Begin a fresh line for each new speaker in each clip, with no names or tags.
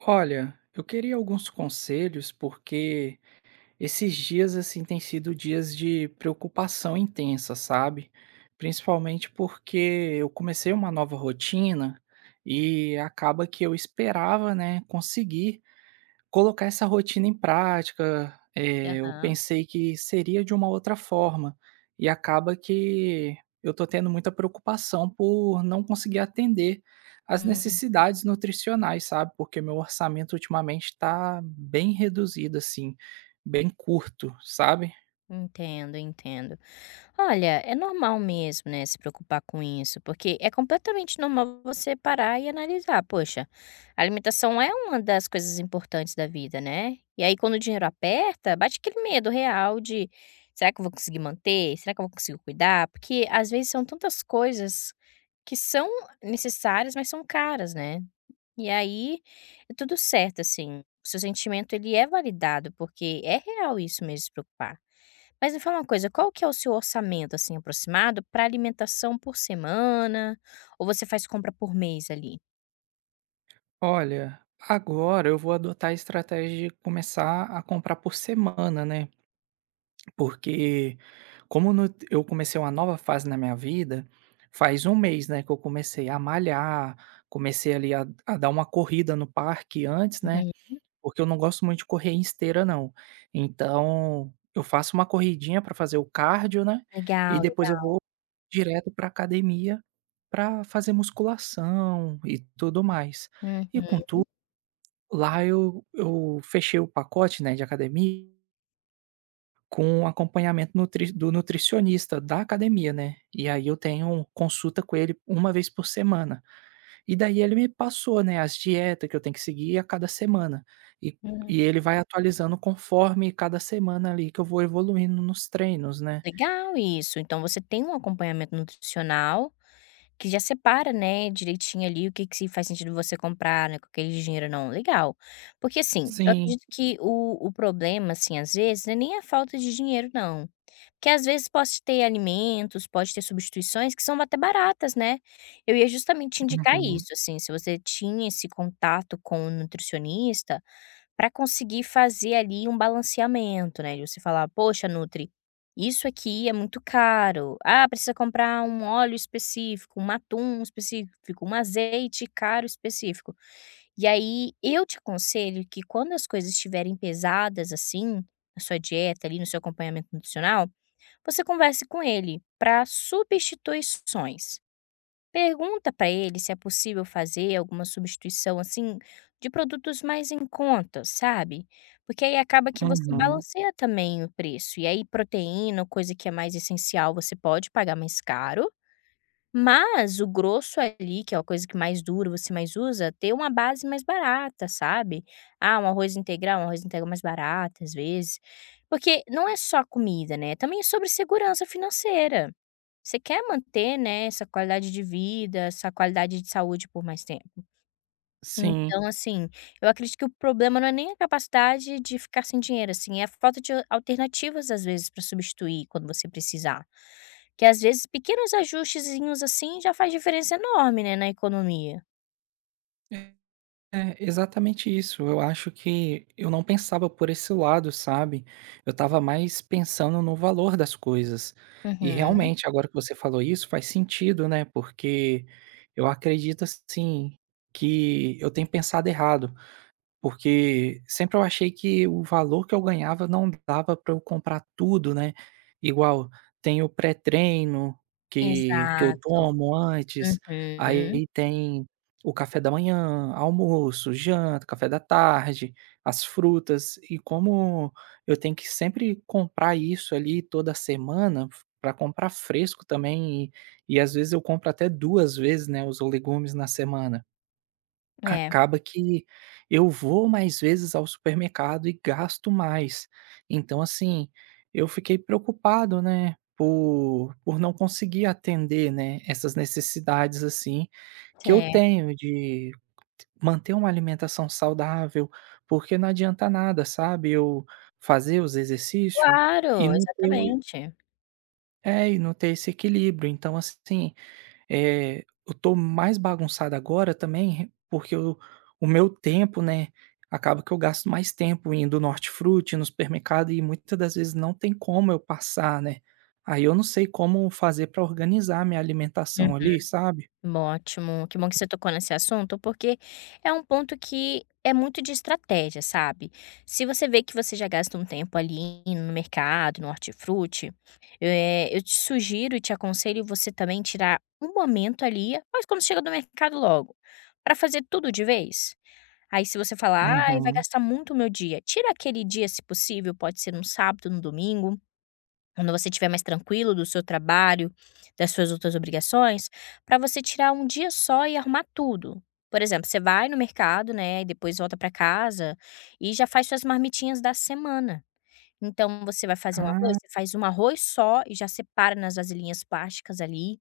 Olha, eu queria alguns conselhos porque esses dias assim têm sido dias de preocupação intensa, sabe? Principalmente porque eu comecei uma nova rotina e acaba que eu esperava, né, conseguir colocar essa rotina em prática, eu
Aham.
pensei que seria de uma outra forma, e acaba que eu tô tendo muita preocupação por não conseguir atender às
Hum,
necessidades nutricionais, sabe, porque meu orçamento ultimamente está bem reduzido, assim, bem curto, sabe.
entendo, entendo. Olha, é normal mesmo, né, se preocupar com isso, porque é completamente normal você parar e analisar. Poxa, a alimentação é uma das coisas importantes da vida, né? E aí, quando o dinheiro aperta, bate aquele medo real de: será que eu vou conseguir manter? Será que eu vou conseguir cuidar? Porque às vezes são tantas coisas que são necessárias, mas são caras, né? E aí, é tudo certo, assim, seu sentimento ele é validado, porque é real isso mesmo, se preocupar. Mas me fala uma coisa, qual que é o seu orçamento, assim, aproximado para alimentação por semana, ou você faz compra por mês ali?
Olha, agora eu vou adotar a estratégia de começar a comprar por semana, né, porque como no eu comecei uma nova fase na minha vida, faz um mês, né, que eu comecei a malhar, comecei ali a dar uma corrida no parque antes, né,
Uhum,
porque eu não gosto muito de correr em esteira não. Então, eu faço uma corridinha para fazer o cardio, né, e
legal,
depois eu
legal.
vou direto para academia para fazer musculação e tudo mais. E
Uhum,
contudo, lá eu fechei o pacote, né, de academia com o acompanhamento nutri do nutricionista da academia, né, e aí eu tenho consulta com ele uma vez por semana. E daí ele me passou, né, as dietas que eu tenho que seguir a cada semana. E e
uhum.
ele vai atualizando conforme cada semana ali que eu vou evoluindo nos treinos, né.
Legal isso, então você tem um acompanhamento nutricional que já separa, né, direitinho ali o que que se faz sentido você comprar, né, com aquele dinheiro ou não, legal. Porque assim, eu
Sim.
acredito que o problema, assim, às vezes, não é nem a falta de dinheiro, não. Porque às vezes pode ter alimentos, pode ter substituições que são até baratas, né? Eu ia justamente indicar
Uhum,
isso, assim, se você tinha esse contato com o nutricionista, para conseguir fazer ali um balanceamento, né, de você falar: "Poxa, nutri, isso aqui é muito caro. Ah, precisa comprar um óleo específico, um atum específico, um azeite caro específico". E aí eu te aconselho que quando as coisas estiverem pesadas, assim, na sua dieta ali, no seu acompanhamento nutricional, você converse com ele para substituições. Pergunta para ele se é possível fazer alguma substituição, assim, de produtos mais em conta, sabe. Porque aí acaba que você
uhum.
balanceia também o preço, e aí proteína, coisa que é mais essencial, você pode pagar mais caro, mas o grosso ali, que é a coisa que mais dura, você mais usa, ter uma base mais barata, sabe? Ah, um arroz integral mais barato, às vezes. Porque não é só comida, né? Também é sobre segurança financeira. Você quer manter, né, essa qualidade de vida, essa qualidade de saúde por mais tempo.
Sim.
Então, assim, eu acredito que o problema não é nem a capacidade de ficar sem dinheiro, assim, é a falta de alternativas, às vezes, para substituir quando você precisar. Que às vezes pequenos ajustezinhos assim já faz diferença enorme, né, na economia.
É, exatamente isso. Eu acho que eu não pensava por esse lado, sabe? Eu estava mais pensando no valor das coisas. E
Uhum,
realmente, agora que você falou isso, faz sentido, né? Porque eu acredito assim que eu tenho pensado errado. Porque sempre eu achei que o valor que eu ganhava não dava para eu comprar tudo, né. Igual, tem o pré-treino que eu
exato.
tomo antes,
Uhum.
aí tem o café da manhã, almoço, janta, café da tarde, as frutas, e como eu tenho que sempre comprar isso ali toda semana, para comprar fresco também, e às vezes eu compro até 2 vezes, né, os legumes na semana.
É,
Acaba que eu vou mais vezes ao supermercado e gasto mais. Então, assim, eu fiquei preocupado, né, por não conseguir atender, né, essas necessidades, assim, que eu
é.
tenho de manter uma alimentação saudável, porque não adianta nada, sabe, eu fazer os exercícios e
Claro,
não ter o
exatamente.
e não ter esse equilíbrio. Então, assim, eu tô mais bagunçado agora também, porque o meu tempo, né, acaba que eu gasto mais tempo indo no hortifruti, no supermercado e muitas das vezes não tem como eu passar, né. Aí eu não sei como fazer pra organizar minha alimentação ali, sabe?
Bom Ótimo, que bom que você tocou nesse assunto, porque é um ponto que é muito de estratégia, sabe. Se você vê que você já gasta um tempo ali no mercado, no hortifruti, eu te sugiro e te aconselho você também tirar um momento ali, mas quando chega do mercado logo, para fazer tudo de vez. Aí se você falar: "Ai, vai
Uhum.
gastar muito o meu dia", tira aquele dia se possível, pode ser um sábado, num domingo. Quando você estiver mais tranquilo do seu trabalho, das suas outras obrigações, para você tirar um dia só e arrumar tudo. Por exemplo, você vai no mercado, né, e depois volta para casa e já faz suas marmitinhas da semana. Então você vai fazer um arroz,
Ah.
você faz um arroz só e já separa nas vasilhinhas plásticas ali.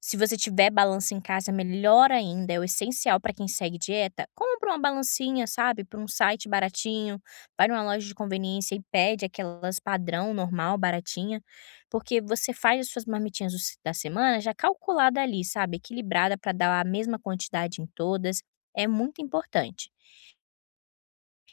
Se você tiver balança em casa, melhor ainda, é o essencial para quem segue dieta. Compra uma balancinha, sabe, por um site baratinho, vai numa loja de conveniência e pede aquelas padrão, normal, baratinha, porque você faz as suas marmitinhas do da semana já calculada ali, sabe, equilibrada para dar a mesma quantidade em todas, é muito importante.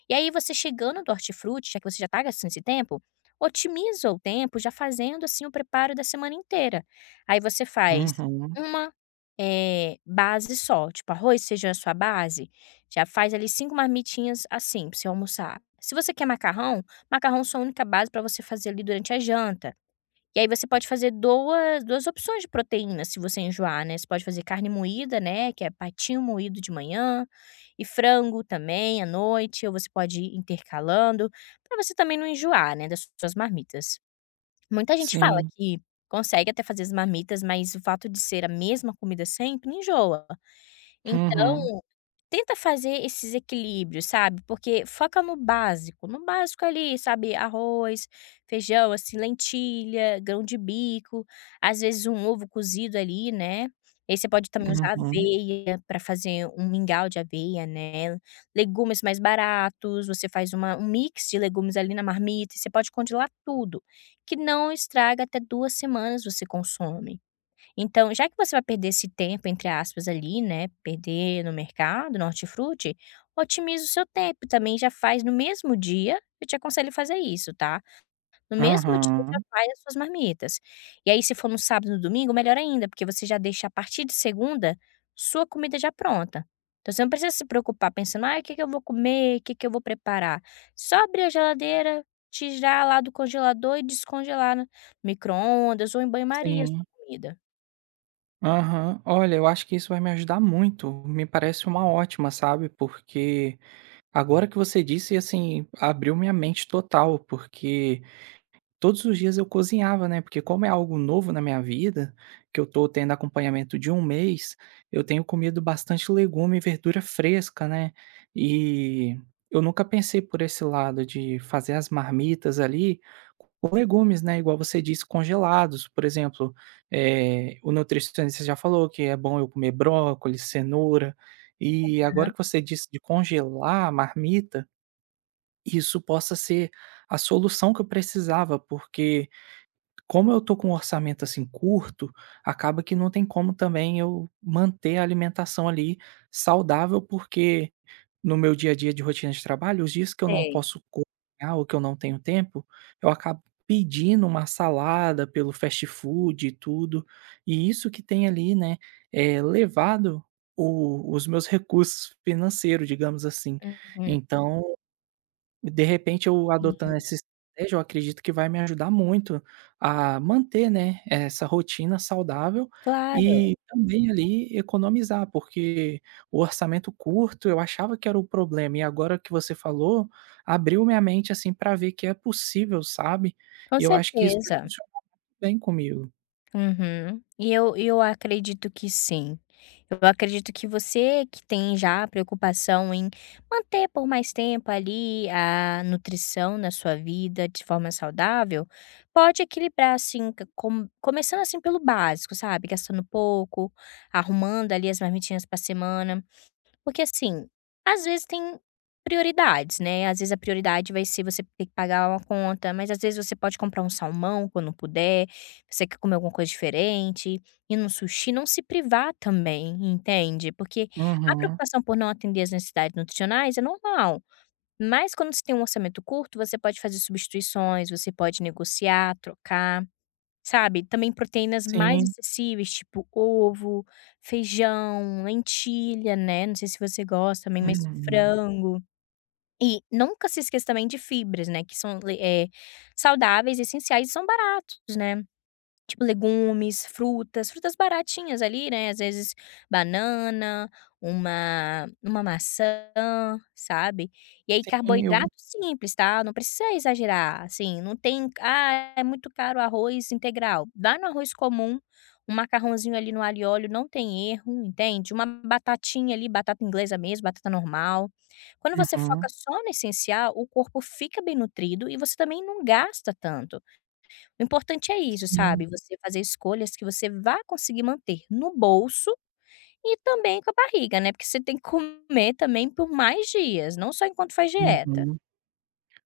E aí você chegando do hortifruti, já que você já está gastando esse tempo, otimiza o tempo já fazendo, assim, o preparo da semana inteira. Aí você faz
Uhum.
uma, base só, tipo arroz, feijão é a sua base, já faz ali 5 marmitinhas, assim, para você almoçar. Se você quer macarrão, macarrão é sua única base para você fazer ali durante a janta. E aí você pode fazer duas opções de proteína se você enjoar, né, você pode fazer carne moída, né, que é patinho moído de manhã, e frango também à noite, ou você pode ir intercalando, para você também não enjoar, né, das suas marmitas. Muita gente fala
Sim.
que consegue até fazer as marmitas, mas o fato de ser a mesma comida sempre enjoa.
Uhum.
Então Tenta fazer esses equilíbrios, sabe, porque foca no básico, no básico ali, sabe, arroz, feijão, assim, lentilha, grão de bico, às vezes um ovo cozido ali, né, e aí você pode também usar
Uhum.
aveia para fazer um mingau de aveia, né, legumes mais baratos, você faz uma um mix de legumes ali na marmita e você pode congelar tudo, que não estraga, até 2 semanas você consome. Então, já que você vai perder esse tempo, entre aspas, ali, né, perder no mercado, no hortifruti, otimiza o seu tempo também, já faz no mesmo dia, eu te aconselho a fazer isso, tá. No mesmo dia já
Aham.
faz as suas marmitas. E aí se for no sábado e no domingo, melhor ainda, porque você já deixa a partir de segunda, sua comida já pronta. Então você não precisa se preocupar pensando: ah, o que que eu vou comer? O que que eu vou preparar?". Só abrir a geladeira, tirar lá do congelador e descongelar no micro-ondas ou em banho-maria a sua
Sim.
comida.
Aham. Olha, eu acho que isso vai me ajudar muito, me parece uma ótima, sabe, porque agora que você disse, assim, abriu minha mente total, porque todos os dias eu cozinhava, né, porque como é algo novo na minha vida, que eu tô tendo acompanhamento de um mês, eu tenho comido bastante legume e verdura fresca, né, e eu nunca pensei por esse lado de fazer as marmitas ali com legumes, né, igual você disse, congelados. Por exemplo, o nutricionista já falou que é bom eu comer brócolis, cenoura, e agora que você disse de congelar a marmita, isso possa ser a solução que eu precisava, porque como eu tô com um orçamento, assim, curto, acaba que não tem como também eu manter a alimentação ali saudável, porque no meu dia a dia de rotina de trabalho, os dias que eu não
Sei.
posso cozinhar ou que eu não tenho tempo, eu acabo pedindo uma salada pelo fast food e tudo. E isso que tem ali, né, é levado o os meus recursos financeiros, digamos assim.
Uhum,
Então de repente eu adotando
sim,
essa estratégia, eu acredito que vai me ajudar muito a manter, né, essa rotina saudável
claro,
e também ali economizar, porque o orçamento curto eu achava que era o problema e agora que você falou, abriu minha mente, assim, para ver que é possível, sabe.
com
E eu acho que isso vai
certeza.
funcionar bem comigo.
Uhum. E eu acredito que sim. Eu acredito que você que tem já a preocupação em manter por mais tempo ali a nutrição na sua vida de forma saudável, pode equilibrar assim, c com começando assim pelo básico, sabe, gastando pouco, arrumando ali as marmitinhas pra semana. Porque assim, às vezes tem prioridades, né, às vezes a prioridade vai ser você ter que pagar uma conta, mas às vezes você pode comprar um salmão quando puder, você quer comer alguma coisa diferente, ir num sushi, não se privar também, entende. Porque a
Uhum.
preocupação por não atender as necessidades nutricionais é normal, mas quando você tem um orçamento curto, você pode fazer substituições, você pode negociar, trocar. Sabe, também proteínas mais
Sim.
acessíveis, tipo ovo, feijão, lentilha, né, não sei se você gosta também, mas
Uhum.
frango. E nunca se esqueça também de fibras, né, que são saudáveis, essenciais e são baratos, né. Tipo legumes, frutas, frutas baratinhas ali, né, às vezes banana, uma maçã, sabe. E aí
Sim, eu
carboidrato simples, tá, não precisa exagerar, assim, não tem: "Ah, é muito caro arroz integral", vai no arroz comum, um macarrãozinho ali no alho e óleo, não tem erro, entende. Uma batatinha ali, batata inglesa mesmo, batata normal. Quando você foca
uhum.
só no essencial, o corpo fica bem nutrido e você também não gasta tanto. O importante é isso,
Sim.
sabe, você fazer escolhas que você vá conseguir manter no bolso e também com a barriga, né, porque você tem que comer também por mais dias, não só enquanto faz dieta.
Uhum.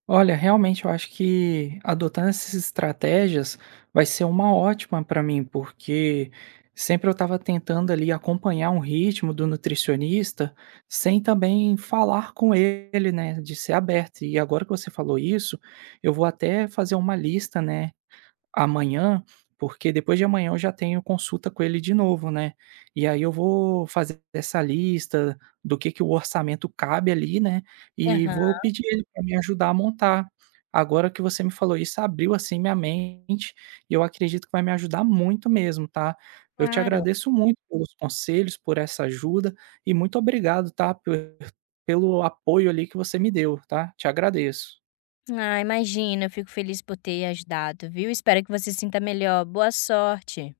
Olha, realmente eu acho que adotando essas estratégias vai ser uma ótima para mim, porque sempre eu estava tentando ali acompanhar um ritmo do nutricionista sem também falar com ele, né, de ser aberto. E agora que você falou isso, eu vou até fazer uma lista, né, amanhã, porque depois de amanhã eu já tenho consulta com ele de novo, né. E aí eu vou fazer essa lista do que o orçamento cabe ali, né, e
Aham,
vou pedir ele pra me ajudar a montar. Agora que você me falou isso, abriu, assim, minha mente e eu acredito que vai me ajudar muito mesmo, tá. Eu te
claro.
agradeço muito pelos conselhos, por essa ajuda e muito obrigado, tá, pe pelo apoio ali que você me deu, tá. Te agradeço.
Ah, imagina, eu fico feliz por ter ajudado, viu. Espero que você se sinta melhor. Boa sorte.